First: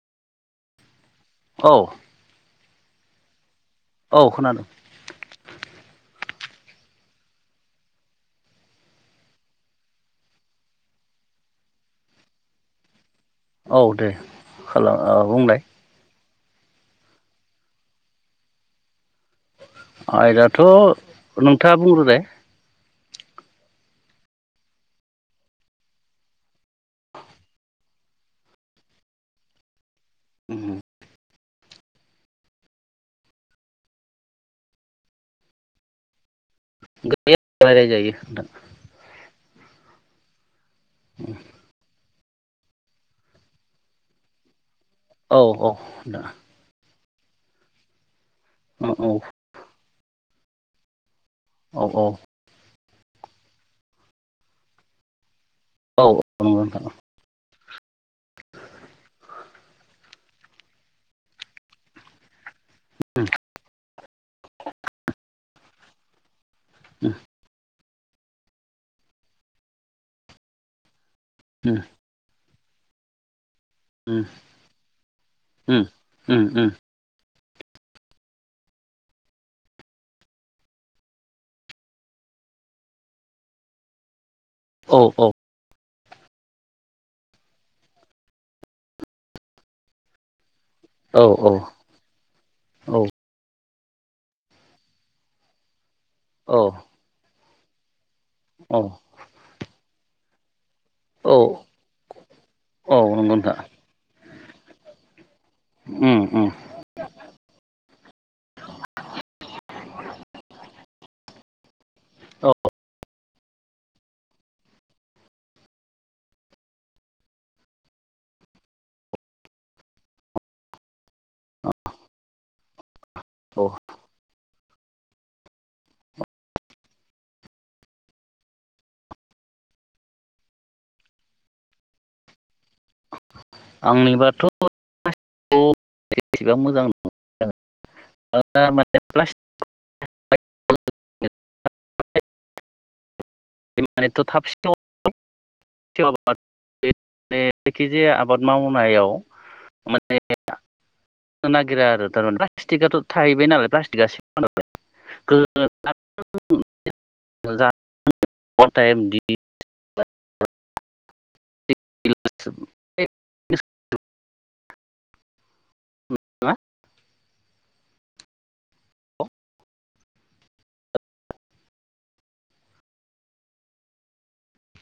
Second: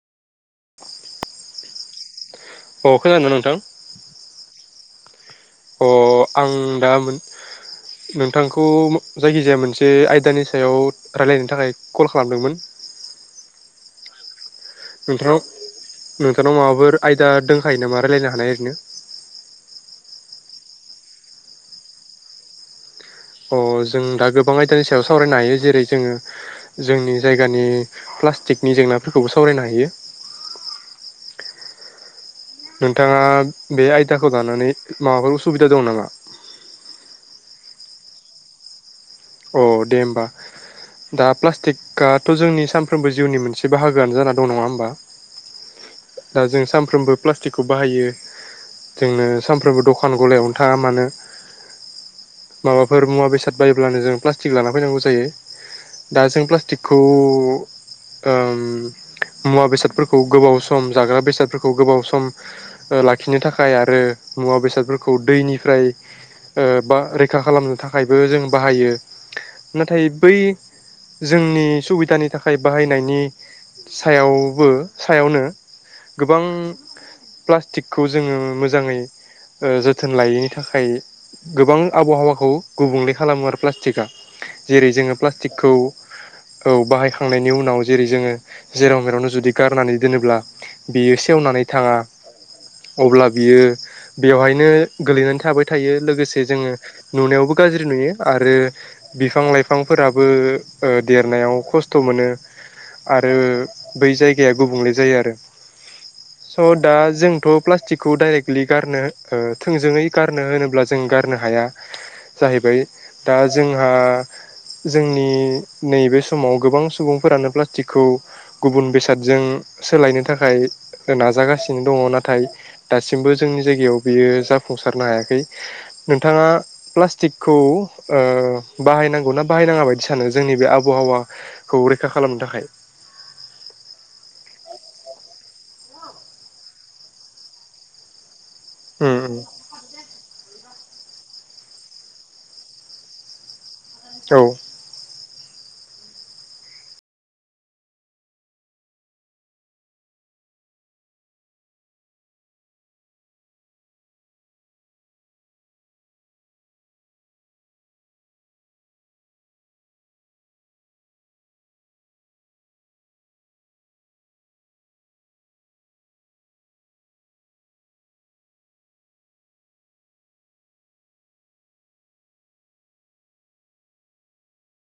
[inaudible] औ अ खोनादों नोंथां औ खोनादों अ आं दा नोंथांखौ जायखिजाया मोनसे आयदानि सायाव रायलायनो थाखाय कल खालामदोंमोन। औ दे खालाम औ बुंलाय नाव माबफोर आयदा दंखायो नामा रायलायनो हानाय ओरैनो आयदाथ' नोंथाङा बुंग्रोलाय अ जों दा गोबां आयदानि सायाव सावरायनो हायो जेरै जोङो जोंनि जायगानि प्लास्टिकनि जेंनाफोरखौबो सावरायनो हायो। ओम नोंथाङा बे आयदाखौ लानानै माबाफोर उसुबिदा दं नामा दे रायलाय जायो नोंथां अ दे होमबा दा प्लास्टिक काट थ' जोंनि सानफ्रोमबो जिउनि मोनसे बाहागोआनो जानानै दं नङा होमबा। औ औ दा जों सानफ्रोमबो प्लास्टिकखौ बाहायो औ जोंनो सानफ्रोमबो दख' फान गलायावनो थाङा मानो औ औ माबाफोर मुवा बेसाद बायोब्लानो जों प्लास्टिक लाना फैनांगौ जायो। औ औ [inaudible] दा नंगौ जों नोंथां प्लास्टिकखौ ओम मुवा बेसादफोरखौ गोबाव सम जाग्रा बेसादफोरखौ गोबाव सम उम लाखिनो थाखाय आरो मुवा बेसादफोरखौ दैनिफ्राय ओ बा रैखा खालामनो थाखाय थाखायबो जों बाहायो नाथाय बै जोंनि सुबिदानि थाख थाखायाइ बाहायनायनि सायावबो सायावनो उम उम गोबां उम प्लास्टिकखौ जोङो मोजाङै ओ जोथोन लायैनि थाखाय गोबां आबहावाखौ गुबुंले खालामो आरो प्लास्टिक थिखा जेरै औ जोङो औ प्लास्टिकखौ औ बाहायखांनायनि उनाव जेरै जोङो जेराव मेरावनो जुदि गारनानै दोनोब्ला औ बियो सेवनानै थाङा अब्ला बियो बेवहायनो गोलैनानै थाबाय थायो लोगोसे औ जोङो नुनायावबो गाज्रि नुयो। आरो औ बिफां लाइफां फोराबो ओ औ देरनायाव खस्थ' मोनो औ आरो नंगौ नोंथां बै जायग जाया गुबुंले जायो आरो उम उम स' दा जोंथ' प्लास्टिकखौ डाइरेक्टलि गारनो ओ थोंजोङै गारनो होनोब्ला जों गारनो हाया औ जाहैबाय दा जोंहा जोंनि नैबे समाव गोबां सुबुंफोरानो प्लास्टिकखौ गुबुन बेसादजों सोलायनो थाखाय नाजागासिनो दङ नाथाय दासिमबो जोंनि औ जायगायाव बियो जा फुंसारनो हायाखै नोंथाङा प्लास्टिकखौ ओ बाहायनांगौ ना बाहायनाङा बायदि सानो जोंनि बे आबहावाखौ रैखा खालामनो थाखाय आंनिबाथ' [unintelligible] एसेबा मोजां नङा। उम उम [unintelligible] [unintelligible] बे मानथ' औ थाबसिन [unintelligible] [unintelligible] जायखिजाया आबाद मावनायाव मानेनो नागिरा आरो थारमान प्लास्टिकआथ' थाहैबाय नालाय प्लास्टिकआ नालाय [unintelligible] [inaudible] टाइम [inaudible] मा?